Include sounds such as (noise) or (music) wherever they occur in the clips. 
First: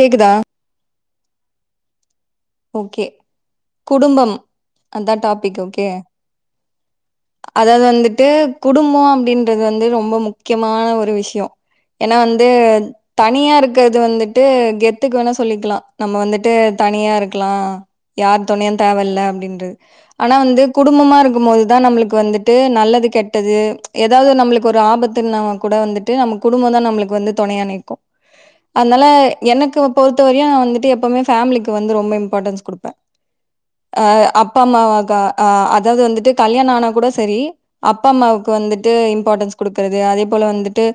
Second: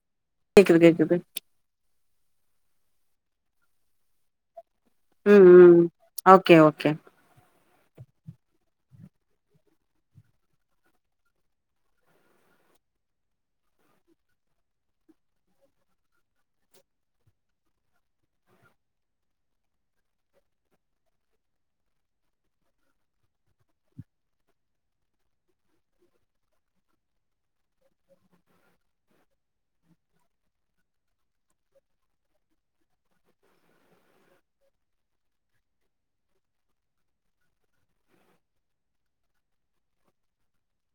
கேக்குதா கேக்குது கேக்குது. ஓகே. குடும்பம் அதான் ம் டாபிக் ம் ஓகே. ஓகே ஓகே அதாவது வந்துட்டு குடும் பம் அப்படின்றது வந்து ரொம்ப முக்கியமான ஒரு விஷயம். ஏன்னா வந்து தனியா இருக்கிறது வந்துட்டு கெத்துக்கு வேணா சொல்லிக்கலாம் நம்ப வந்துட்டு தனியா இருக்லா யார் துணையும் தேவை இல்ல அப்டின்றது. ஆனா வந்து குடும்பமா இருக்கும் போதுதான் நம்மளுக்கு வந்துட்டு நல்லது கெட்டது ஏதாவது நம்மளுக்கு ஒரு ஆபத்துனா கூட வந்துட்டு நம்ம குடும்பம் தான் நம்மளுக்கு வந்து துணையா நிக்கும். அதனால எனக்கு பொறுத்த வரையும் வந்துட்டு எப்பவுமே ஃபேமிலிக்கு வந்து ரொம்ப இம் பார்ட்டன்ஸ் குடுப்பேன். அஹ் அப்பா அம்மா அஹ அதாவது வந்துட்டு கல்யாணம் ஆனா கூட சரி அப்பா அம்மாவுக்கு வந்துட்டு இம்பார்ட்டன்ஸ் கொடுக்கறது அதே போல வந்துட்டு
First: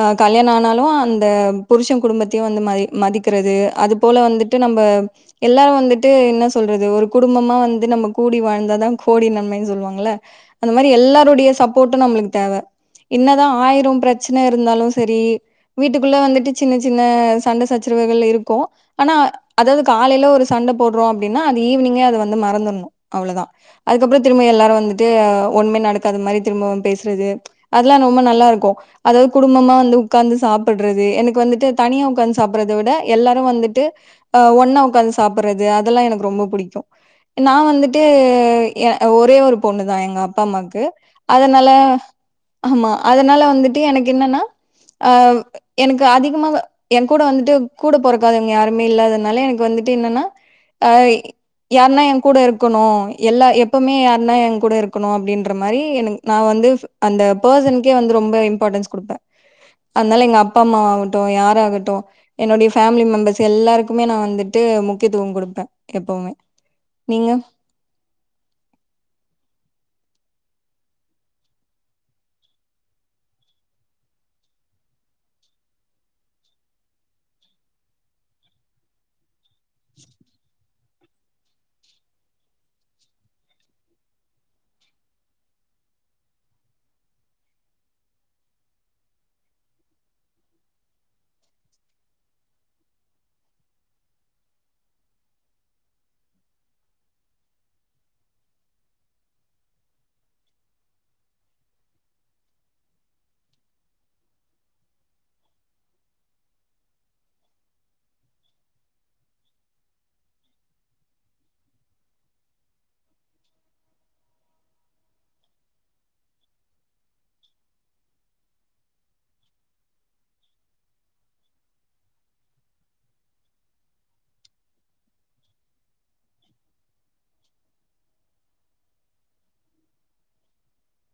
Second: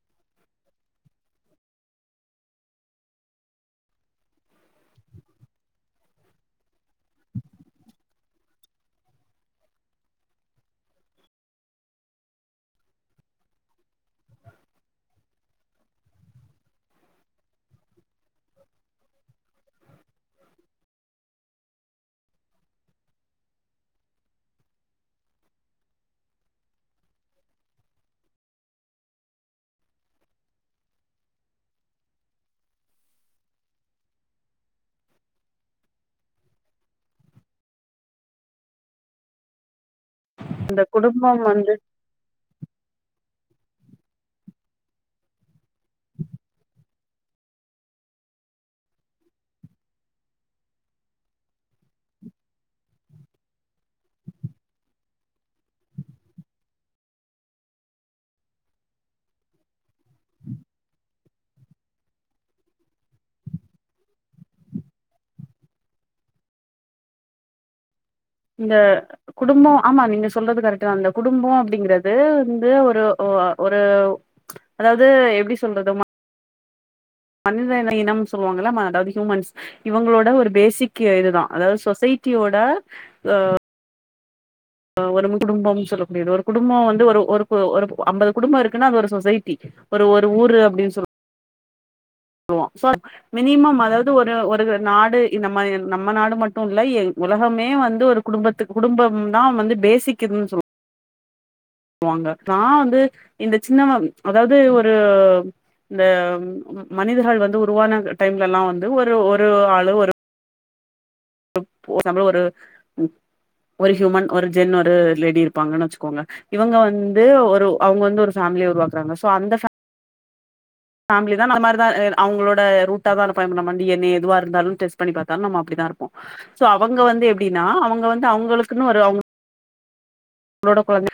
அஹ் கல்யாண ஆனாலும் அந்த புருஷன் குடும்பத்தையும் வந்து மதி மதிக்கிறது அது போல வந்துட்டு நம்ம எல்லாரும் வந் துட்டு என்ன சொல்றது ஒரு குடும்பமா வந்து நம்ம கூடி வாழ்ந்தாதான் கோடி நன்மைன்னு சொல்லுவாங்கல அந்த மாதிரி எல்லாரருடைய சப்போட்டும் நம்பலுக்கு தேவை என்னதான் ஆயிரம் பிரச்சன இருந்தாலும் சரி வீட்டுக்குள்ள வந்துட்டு சின்ன சின்ன சண்டை சச்சரவுகள் இருக்கும் ஆனா அதாவது காலையில ஒரு சண்டை போட்றோ அப்டினா அது ஈவினிங்கே அதை வந்து மறந்துடணும் அவ்வளவுதான் அதுக்கப்பறம் திரும்ப எல்லாரும் வந்து ஒண்ணுமே நடக்காத மாதிரி திரும்பவு பேசுறது அதெல்லாம் ரொம்ப நல்லா இருக்கும் அதாவது குடும்பமா வந்து உட்காந்து சாப்பிடுறது எனக்கு வந்துட்டு தனியா உட்காந்து சாப்படுறதை விட எல்லாரும் வந்துட்டு ஒன்னா அ உட்காந்து சாப்பிடறது அதெல்லாம் எனக்கு ரொம்ப பிடிக்கும் நான் வந்துட்டு ஒரே எ ஒரு பொண்ணு தான் எங்க அப்பா அம்மாக்கு. இந்த குடும்பம் அதனால. வந்து ஆமா அதனால வந்துட்டு எனக்கு என்னன்னா அஹ் எனக்கு அதிகமா என கூட வந்துட்டு கூட போறக்காதவங்க யாருமே இல்லாதனால எனக்கு வந்து ட்டு என்னனா. அ யாருன்னா என் கூட இருக்கணு எல்லா எப்பமே யாருன்னா கூட இருக்குணு அப்படின்ற மாரி நா வந்து அந்த பெர்சன்கே வந்து ரொம்ப இம்பார்டன்ஸ் குடுப்பேன். அதனால எங்க அப்பா அம்மாாவாகட்டும் யாராகட்டும் என்னுடைய ஃபேமிலி மெம்பர்ஸ் எல்லாருக்குமே நான் வந்து ட்டு முக்கியத்துவம் கொடுப்பேன் எப்பவுமே. நீங்க இந்த குடும்போ ஆமா நீங்க சொல்றது கரெக்ட தான் இந்த குடும்போ அப்படிங்கறது வந்து ஒரு. ஒரு அதாவது எப்படி சொல்றது மனிதன இனம் சொல்லுவாங்கல்ல அதாவது ஹூமன்ஸ் இவங்களோட ஒரு பேசிக் கே இதுதான் அதாவது சொசைட்டியோட அஹ் ஹ் ஒரு குடும்பம்னு சொல்ல முடியாது ஒரு குடும்பம் வந்து ஒரு ஒரு ஒரு அம்பது குடும்பம் இருக்குன்னா அது ஒரு சொசைட்டி ஒரு ஒரு ஊரு அப்படின்னு சொ ல்வோம் சோ மினிமம் அதாவது ஒரு ஒரு நாடு இந்த மாரி நம்ம நாடு மட்டும் இல்லை உலகமே வந்து ஒரு குடும்பத்துக் குடும்பம் தான் வந்து பேசிக்குது சொல்லுவாங்க நா வந்து இந்த சின்ன அதாவது ஒரு இந்த மனிதர்கள் வந்து உருவான டைம்லலா வந்து ஒரு ஒரு ஆளு ஒரு ஒரு (unintelligible) ஒரு ஹியூமன் ஒரு ஜென் ஒரு லேடி இருப்பாங்கன்னு வச்சுக்கோங்க இவங்க வந்து ஒரு அவங்க வந்து ஒரு ஃபேமிலியை உருவாக்குறாங்க சோ அந்த ஃபேமிலி தான் அந்த மாதிரிதான் அவங்களோட ரூட்டா தான் இருப்போம் நம்ம டி என் ஏ எதுவா இருந்தாலும் டெஸ்ட் பண்ணி பார்த்தாலும் நம்ம அப்படிதான் இருப்போம் சோ அவங்க வந்து எப்படின்னா அவங்க வந்து அவங்களுக்குன்னு ஒரு அவங்க ளோட குழந்தை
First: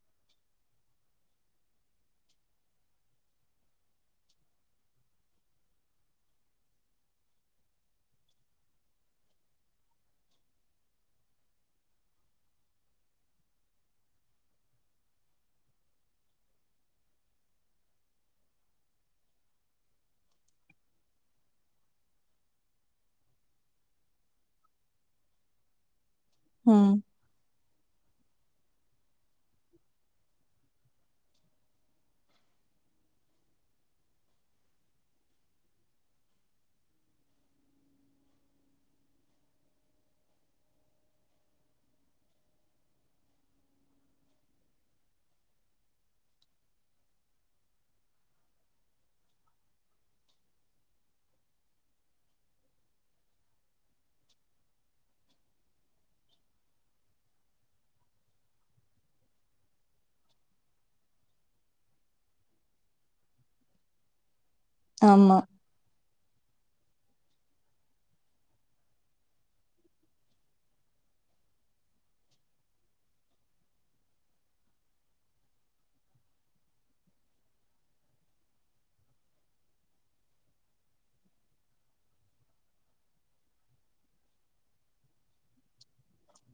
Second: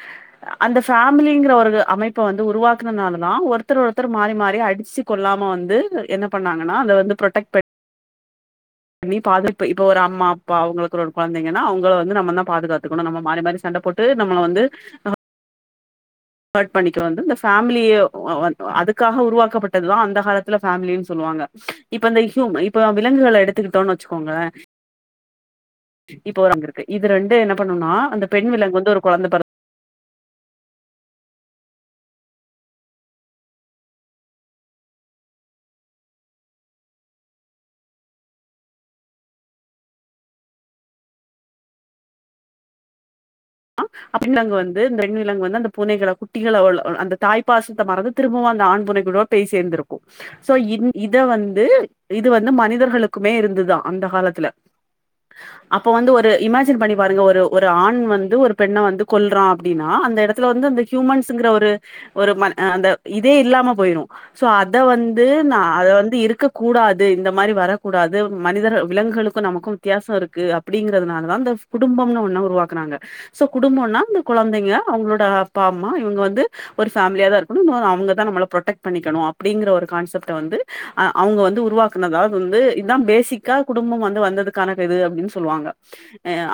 அந்த ஃபேமிலிங்கற ஒரு அமைப்ப வந்து உருவாக்குனதுனாலதான் ஒருத்தர் ஒருத்தர் மாறி மாறி அடிச்சு கொல்லாம வந்து என்ன பண்ணாங்கன்னா அதை வந்து ப்ரொடெக்ட் பண்ணி பாது இப்ப இப்ப ஒரு அம்மா அப்பா அவங்களுக்கு ஒரு குழந்தைங்கன்னா அவங்கள வந்து நம்ம தான் பாதுகாத்துக்கணும் நம்ம மாறி மாறி சண்ட போட்டு நம்மள வந்து ஹர்ட் பண்ணிக்க வந்து இந்த ஃபேம்லியு வ வந்து அதுக்காக உருவாக்கப்பட்டதுதான் அந்த காலத்துல ஃபேமிலின்னு சொல்லுவாங்க இப்ப இந்த ஹூயூம் இப்பம் விலங்குகள எடுத்துக்கிட்டோன்னு வச்சுக்கோங்களேன் இப்போ ஒரு அங்க இருக்க ம் இது ரெண்டு என்ன பண்ணும்னா அந்தப் பெண் விலங்கு வந்து ஒரு குழந்தை பெறந் அப்டிங்கறப்ப வந்து இந்த பெண் விலங்கு வந்து அந்த பூனைகள குட்டிகள உள் உள் அந்த தாய்பாசத்தை மறந்து திரும்பவும் அந்த ஆண் பூனைகளோட பேய் சேர்ந்துருக்கும் சோ இத் இத வந்து இது வந்து மனிதர்களுக்குமே இருந்துதாம் அந்த காலத்துல அப்ப வந்து ஒரு இமேஜின் பண்ணி பாருங்க ஒரு ஒரு ஆண் வந்து ஒருப் பெண்ண வந்து கொல்றான் அப்டின்னா அந்த இடத்துல வந்து அந்த ஹியூமன்ஸ்ங்கிற ஒரு ஒரு மனி இது அந்த இதே இல்லாம போயிரும் சோ அத வந்து ஆமா நா அத வந்து இரு க்க கூடாது இந்த மாரி வரக்கூடாது மனிதர்கள் விலங்குகளுக்கும் நமக்கும் வித்தியாசம் இருக்கு அப்டிங்கறதுனாலதான் இந்த குடும்பம்னு ஒன்னா உருவாக்குனாங்க சோ குடும்பம்னா இந்த குழந்தைங்க அவங்களோட அப்பா அம்மா இவங்க வந்து ஒரு ஃபேமிலியா தான் இருக்கணும் இன்னொன்னு அவங்கதான் நம்மளை ப்ரொட்டெக்ட் பண்ணிக்கணும் அப்டிங்கிற ஒரு கான்செப்டை வந்து அவங்க வந்து உருவாக்குனதா வது வந்து இதுதான் பேசிக்கா குடும்பம் வந்து வந்ததுக்கான இது அப்டின்னு சொல்லுவாங்க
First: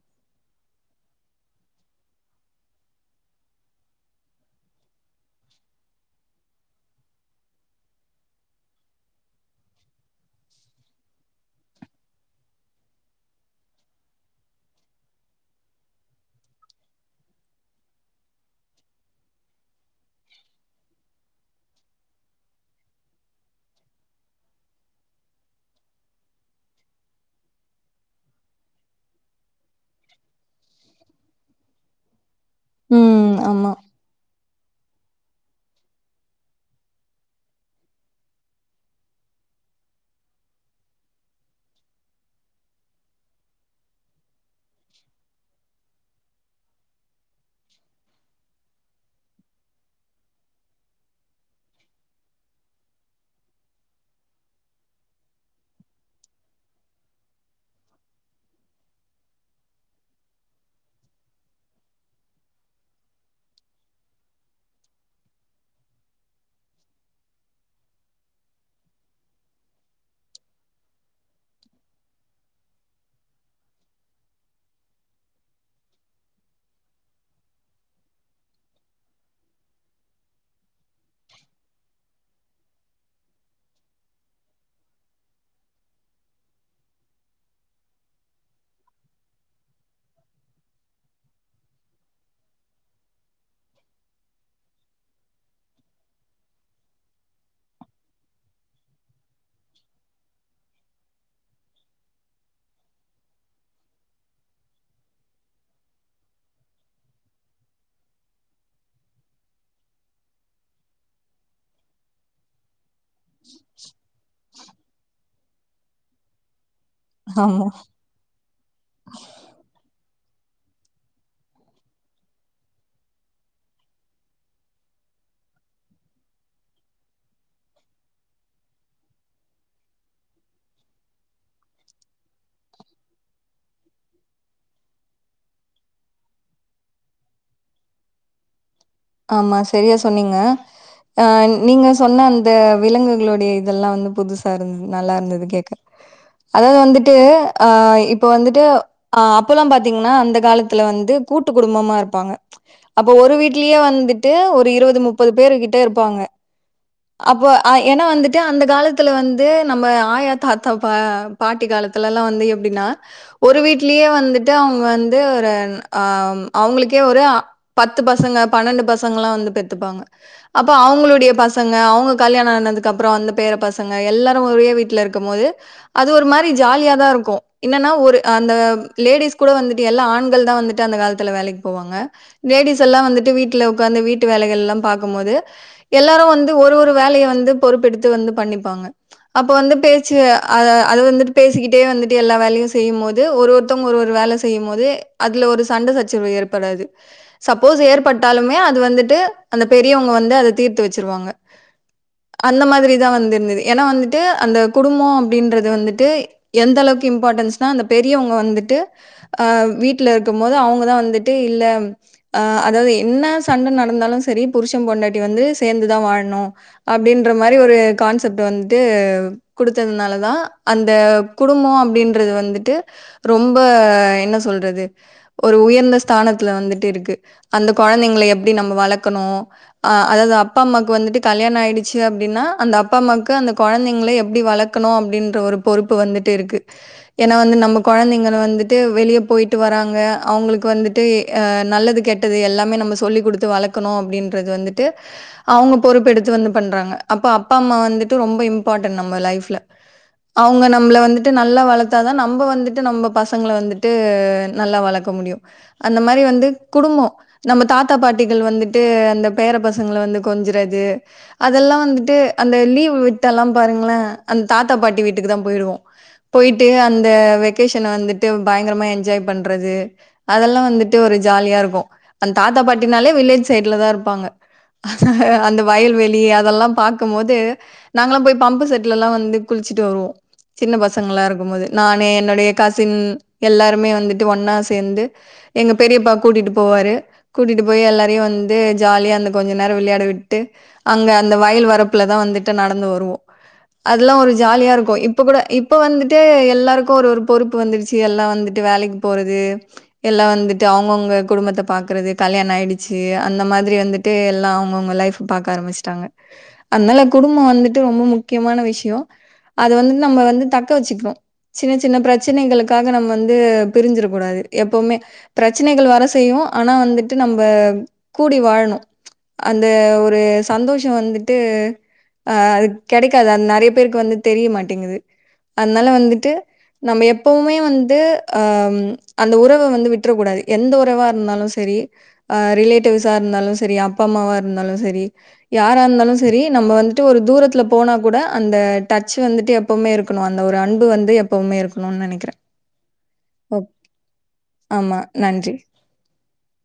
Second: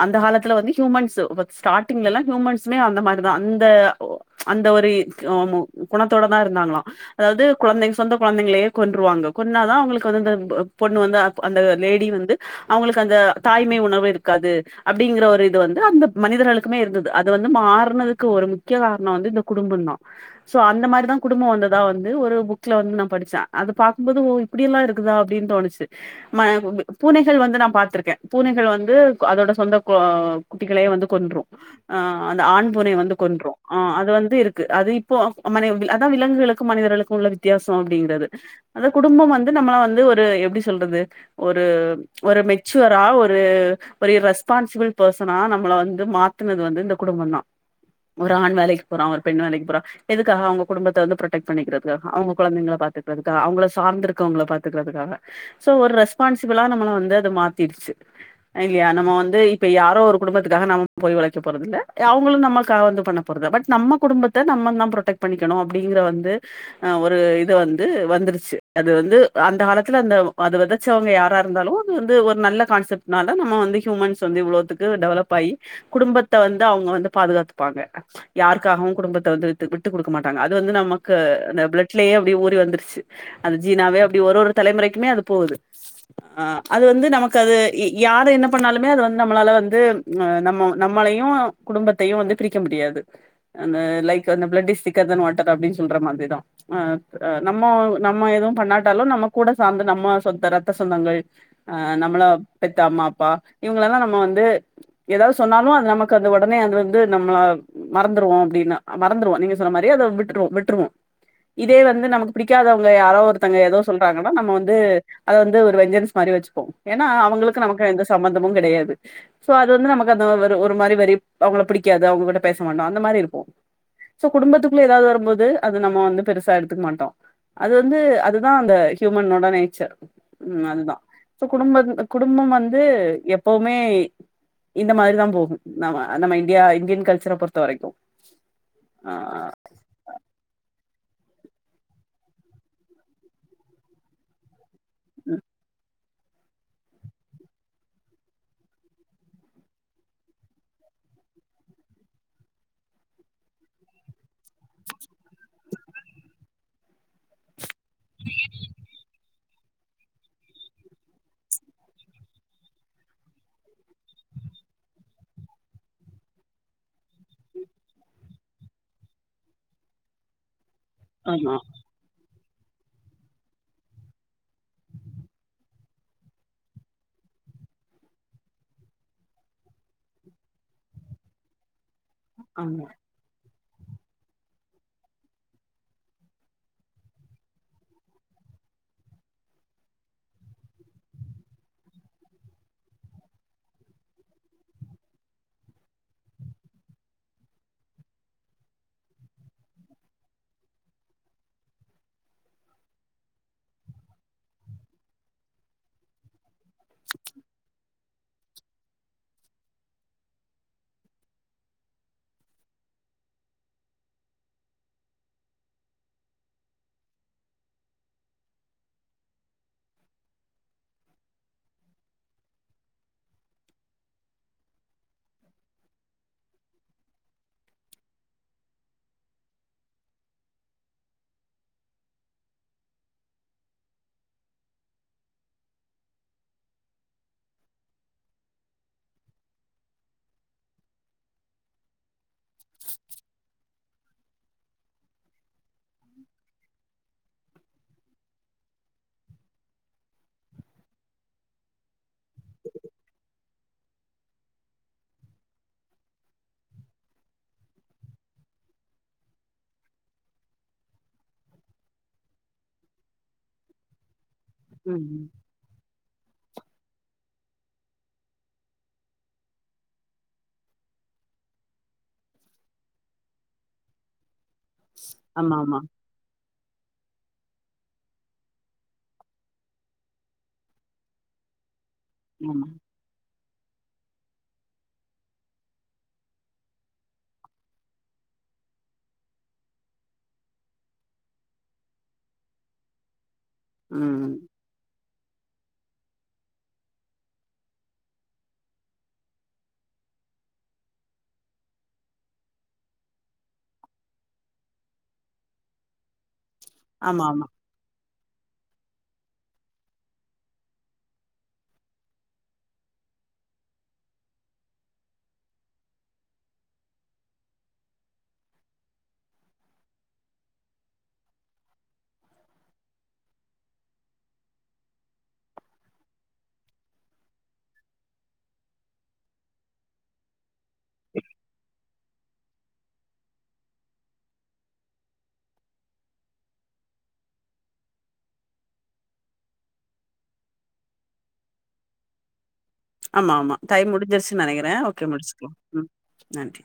அந்த காலத்து வந்து ஹூயூமன்ஸு ஸ்டாட்டிங்க்ல ல்லாம் ஹியூமன்சுமே அந்த மாரிதான் இந்த அந்த ஒரு உ குணத்தோட தான் இருந்தாங்களாம் அதாவது குழந்தைங் சொந்த குழந்தைங்களையே கொன்றுவாங்க கொன்னாதான் அவங்களுக்கு வந்து அந்த பொண்ணு வந்து அந்த லேடி வந்து அவங்களுக்கு அந்த தாய்மை உணர்வு இருக்காது அப்டிங்கற ஒரு இது வந்து அந்த மனிதர்களுக்குமே இருந்துது அது வந்து மாறுனதுக்கு ஒரு முக்கிய காரணம் வந்து இந்த குடும்பம் தான் சோ அந்த மாதிரிதான் குடும்பம் வந்ததா வந்து ஒரு புக்ஸ்ல வந்து நான் படிச்சேன் அது பாக்கும்போது ஓஹ் இப்டியெல்லாம் இருக்குதா அப்டின்னு தோணுச்சி ம பூனைகள் வந்து நான் பாத்திருக்கேன் பூனைகள் வந்து அதோட சொந்த அ குட்டிகளையே வந்து கொண்ரும் ஆஹ் அந்த ஆண் பூனை வந்து ம் கொன்ரும் ஆமா ஆஹ் அது வந்து இரு க்கு அது இப்போ அ மனி வில் அதான் விலங்குகளுக்கும் மனிதர்களுக்கும் உள்ள வித்தியாசம் அப்டிங்கிறது அந்த குடும்பம் வந்து நம்மள வந்து ஒரு எப்டி சொல்றது ஒரு ஒரு மெச்சுவரா ஒரு ஒரு ரெஸ் பான்சிபிள் பெர்சனா நம்மள வந் து மாத்துனது வந்து இந்த குடும்பம் தான் ஒரு ஆண் வேலைக்கு போறான் ஒரு பெண் வேலைக்கு போறா எதுக்காக அவங்க குடும்பத்த வந்து ப்ரொடெக்ட் பன்னிக்குறதுக்காக தான் அவங்க கொழந்தைங்கள பாத்துக்குறதுக்காக அவங்க சார்ந்திருக்குறவங்கள பாத்துக்கிறதுக்காக சோ ஒரு ரெஸ்பான்சிபிளா நம்மல வந்து அது மாத்திடுச்சி இல்லியா நம்ம வந்து இப்ப யாரோ ஒரு குடும்பத்துக்காக நம போய் ஒழைக்க போறது இல்ல அவங்களும் நம்மளுக்காக வந்து பண்ண போறது இல்ல பட் நம்ம குடும்பத்த நம்ம தான் ப்ரொடெக்ட் பண்ணிக்கணும் அப்படிங்கற வந்து அஹ் ஒரு இது வந்து வந்துருச்சு அது வந்து அந்த காலத்துல அந்த அது விதச்சவங்க யாரா இருந்தாலும் அது வந்து ஒரு நல்ல கான்செப்ட்னால நம்ம வந்து ஹியூமன்ஸ் வந்து இவ்ளோத்துக்கு டெவலப் ஆயி குடும்பத்த வந்து அவங்க வந்து பாதுகாத்துப்பாங்க யாருக்காகவும் குடும்பத்த வந்து வித்து விட்டு குடுக்க மாட்டாங்க அது வந்து நமக்கு அந்த பிளட்லயே அப்டியே ஊறி வந்துருச்சு அந்த ஜீனாவே அப்டி ஒரு ஒரு தலைமுறைக்குமே அது போகுது அஹ் அது வந்து நமக்கு அது யாரு என்ன பண்ணாலுமே அது வந்து நம்மளால வந்து ஹ்ம் நம் நம்மளையு குடும்பத்தையு வந்து பிரிக்க முடியாது லைக் அந்த பிளட் இஸ் திக்கர் தன் வாட்டர் அப்டின்னு சொல்ற மாதிரி தான் அஹ் அஹ் நம்ம எதுவு பண்ணாட்டாலு நம்ம கூட சார்ந்த நம்ம சொத்த ரத்த சொந்தங்கள் நம்மள பெத்த அம்மா அப்பா இவங்களல்லா நம்ம வந்து ஏதாவ்து சொ சொன்னாலும் அது நமக்குந்த ஒடனே அது வந்து நம்மள மறந்துருவோம் அப்டின்னு மறந்துருவோம் நீங்க சொன்ன மாரி அத விட்டுருவோ விட்டுருவோ இதே வந்து நமக்கு பிடிக்காதவங் வங்க யாரோ ஒருத்தங்க ஏதோ சொல்றாங்கன்னா நம்ம வந்து அத வந்து ஒரு வெஞ்சன்ஸ் மாரி வச்சிப்போம் ஏன்னா அவங்களுக்கும் ஆமா நமக்கும் எந்த சம்பந்தமும் கெடையாது சோ அது வந்து நமக் கு வந்து ஒரு ஒருமாரி வரிப் அவுங்க பிடிக்காது அவங்ககிட்ட பேச மாட்டோம் அந்த மாரி இருப்போம் சோ குடும்பத்துக்குள்ள ஏதாவது வரும்போது அது நம்ம வந்து பெருசா எடுத்துக்க மாட்டோம் அது வந்து அதுதான் அந்த ஹூயூமனோட நேச்சர் உம் அதுதான் இப்போ குடும்ப குடும்பம் வந்து எப்பவுமே இந்த மாதிரிதான் போகும் நம் நம்ம இண்டியா இண்டியன் கல்ச்சரை பொறுத்த வரைக்கு ஆ ஆமா செரியா சொன்னீங்க அஹ் நீங்க சொன்ன அந்த விலங்குகளுடைய இதெல்லா வந்து புதுசா இருக் துது நல்லா இருந்துது கேக்க அதாவது வந்துட்டு அஹ் இப்ப வந்துட்டு ஆஹ் அப்போல்லா பாத்தீங்கன்னா அந்த காலத்துல வந்து கூட்டு குடும்பமா இருப்பாங்க அப்ப ஒரு வீட் கீழியே வந்துட்டு ஒரு இருவது முப்பது பேரு கிட்ட இருப்பாங்க அப்ப ஏன்னா வந்துட்டு அந்த காலத்துல வந்து ந்து நம்ம ஆயா தாத்தா பா பாட்டி காலத்துலல்லா வந்து எப்டின்னா ஒரு வீட்லயே வந்துட்டு அவங்க வந்து ஒரு ஆஹ் அவங்களுக்கே ஒரு ஆஹ் பத்து பசங்க பன்னெண்டு பசங்கல்லா வந்து பெத்துப்பாங்க அப்ப அவுங்களுடைய ஆமா பசங் ங்க அவுங்க கல்யாணத் துக்கப்புறம் அந்த பேர பசங்க எல்லாரும் ஒரே வீட்டுல இருக்கும்போது அது ஒரு மாரி ஜாலியா தான் இருக்கு என்னன்னா ஒரு அந்த லேடிஸ் கூட வந்துட்டு எல்லா ஆண்கள் தான் வந்துட்டு அந்த காலத்துல வேலைக்கு போவாங்க லேடிஸ் ஆமா எல்லா வந்துட்டு வீட்டுல உக் காந்து வீட்டு வேலைகள்லா பாக்கும்போது எல்லாரு வந் து ஒரு ஒரு வேலைய வந்து பொறுப்பெடுத்து வந்து பண்ணிப்பாங்க அப்போ வந்து பேச்சி அது அதுவந்துட்டு பேசிக்கிட்டே வந்துட்டு எல்லா வேலையு செய்யு போது ஒருவொருத்தவங்க ஒரு ஒரு வேலை செய்யு போது அதுல ஒரு சண்டை சச்சரவு ஏற்படாது சப்போஸ் ஏற்பட்டாலுமே அது வந்துட்டு அந்த பெரியவங்க வந்து அதை தீர்த்து வெச்சிருவாங்க அந்த மாதிரிதான் வந்திருந்தது ஏன்னா வந்துட்டு அந்த குடும்ப அப்படின்றது வந்துட்டு எந்த அளவுக்கு இம்பார்டன்ஸ்னா அந்த பெரியவங்க வந்துட்டு அஹ் வீட்டுல இருக்கு போது அவங்கதான் வந்துட்டு இல்ல அதாவது என்ன சண்டை நடந்தாலு சரி புருஷன் பொண்டாட்டி வந்து சேர்ந்துதான் வாழனு அப்படின்ற மாதிரி ஒரு கான்செப்ட் வந்துட்டு குடுத்ததுனாலதான் அந்த குடும்பம் அப்படின்றது வந்துட்டு ரொம்ப என்ன சொல்றது ஒரு உயர்ந்த ஸ்தானத்துல வந்துட்டு இருக்கு அந்த குழந்தைங்க எப்படி நம்ம வளர்க்கணு அஹ அதாவது அப்பா அம்மாக்கு வந்துட்டு கல்யாணம் ஆயிடுச்சு அப்படின்னா அந்த அப்பா அம்மாவுக்கு அந்த குழந்தைங்க எப்படி வளர்க்கணு அப்படின்ற ஒரு பொறுப்பு வந்துட்டு இருக்கு ஏன்னா வந்து நம்ம குழந்தைங்க வந்துட்டு வெளியே போயிட்டு வராங்க அவங்களுக்கு வந்துட்டு நல்லது கெட்டது எல்லாமே நம்ம சொல்லிகொடுத்து வளர்க்கணு அப்படின்றது வந்துட்டு அவங்க பொறுப்பெடுத்து வந்து பண்றாங்க அப்போ அப்பா அம்மா வந்துட்டு ரொம்ப இம்பார்டன்ட் நம்ம லைப்ல அவங்க நம்மளை வந்துட்டு நல்லா வளர்த்தாதான் நம்ம வந்துட்டு நம்ம பசங்களை வந்துட்டு நல்லா வளர்க்க முடியும் அந்த மாதிரி வந்து குடும்பம் நம்ம தாத்தா பாட்டிகள் வந்துட்டு அந்த பேர பசங்களை வந்து கொஞ்சுறது து அதெல்லாம் வந்துட்டு அந்த லீவ் விட்டால்லா பாருங்கள அந்த தாத்தா பாட்டி ம் வீட்டுக்கு தான் போயிடுவோம் போயிட்டு அந்த வெகேஷனை வந்துட்டு பயங்கரமா என்ஜாய் பண்றது அதெல்லா வந்துட்டு ஒரு ஜாலியா இருக்கு அந்த தாத்தா பாட்டினாலே வில்லேஜ் சைட்ல தான் இருப்பாங்க ஆமா அந்த ஆமா வெளிய அதெல்லா பாக்கு போது நாங்களா போய் பம்பு செட்லல்லா வந்து குளிச்சுட்டு வருவோ சின்ன பசங்களா இருக்கு போது நானு என்னுடைய ஆமா கஃசின் எல்லாருமே வந்துட்டு ஒன்னா சேர்ந்து எங்க பெரியப்பா கூட்டிட்டு போவாரு கூட்டிட்டு போய் எல்லாரையு வந்து ஜாலியாக அந்த கொஞ்ச நேரம் விளையாட விட் விட்டு அங்க அந்த வயல் வரப்புல தான் வந்துட்டு நடந்து வருவோம் அதெல்லா ஒரு ம் ஜாலியா இருக்கு இப் இப்போ கூட இப்போ வந்துட்டு எல்லாருக்கும் ஒரு ஒரு பொறுப்பு வந்துருச்சு எல்லாம் வந்துட்டு வேலைக்கு போறது எல்லாம் வந்துட்டு அவுங்கவுங்க குடும்பத்த பாக்குறது கல்யாணம் ஆயிடுச்சு அந்த மாதிரி வந்துட்டு எல்லாம் அவுங்கவுங்க லைஃப் பாக்க ஆரம்பிச்சுட்டாங்க அதனால ஆமா ஆமா குடும்பம் வந்துட்டு ரொம்ப முக்கியமான விஷ்யோம் அது வந்துட்டு நம்ம வந்து தக்க வச்சுக்கணு சின்ன சின்ன பிரச்சனைகளுக்காக நம்ம வந்து பிரிஞ்சிடக்க கூடாது எப்பவுமே பிரச்சனைகள் வர செய்யும் ஆனா வந்துட்டு நம்ப கூடி வாழணும் அந்த ஒரு சந்தோஷோ வந்துட்டு ஆ அது கெடைக்காது அது நெறைய பேருக்கு வந்து தெரிய மாட்டேங்குது அதனால வந்துட்டு நம்ம எப்பவுமே வந்து ஆ அந்த உறவ வந்து விட்றக்கூடாது எந்த உறவா இருந்தாலும் செரி ஆ ரிலேட்டிவ்ஸா இருந்தாலும் செரி அப்பா அம்மாவா இருந்தாலும் செரி யாரா இருந்தாலும் செரி நம்ம வந்துட்டு ஒரு தூரத்துல போனா கூட அந்த டச் வந்துட்டு எப்பவுமே இருக்கணு அந்த ஒரு அன்பு வந்து எப்பவுமே இருக்கணுன்னு நனைக்கிறே ஆமா ஆமா டைம் முடிஞ்சிருச்சு நனைக்கிறேன் ஆமா. ஓகே நன்றி. முடிச்சுக்கலாம் ம் நன்றி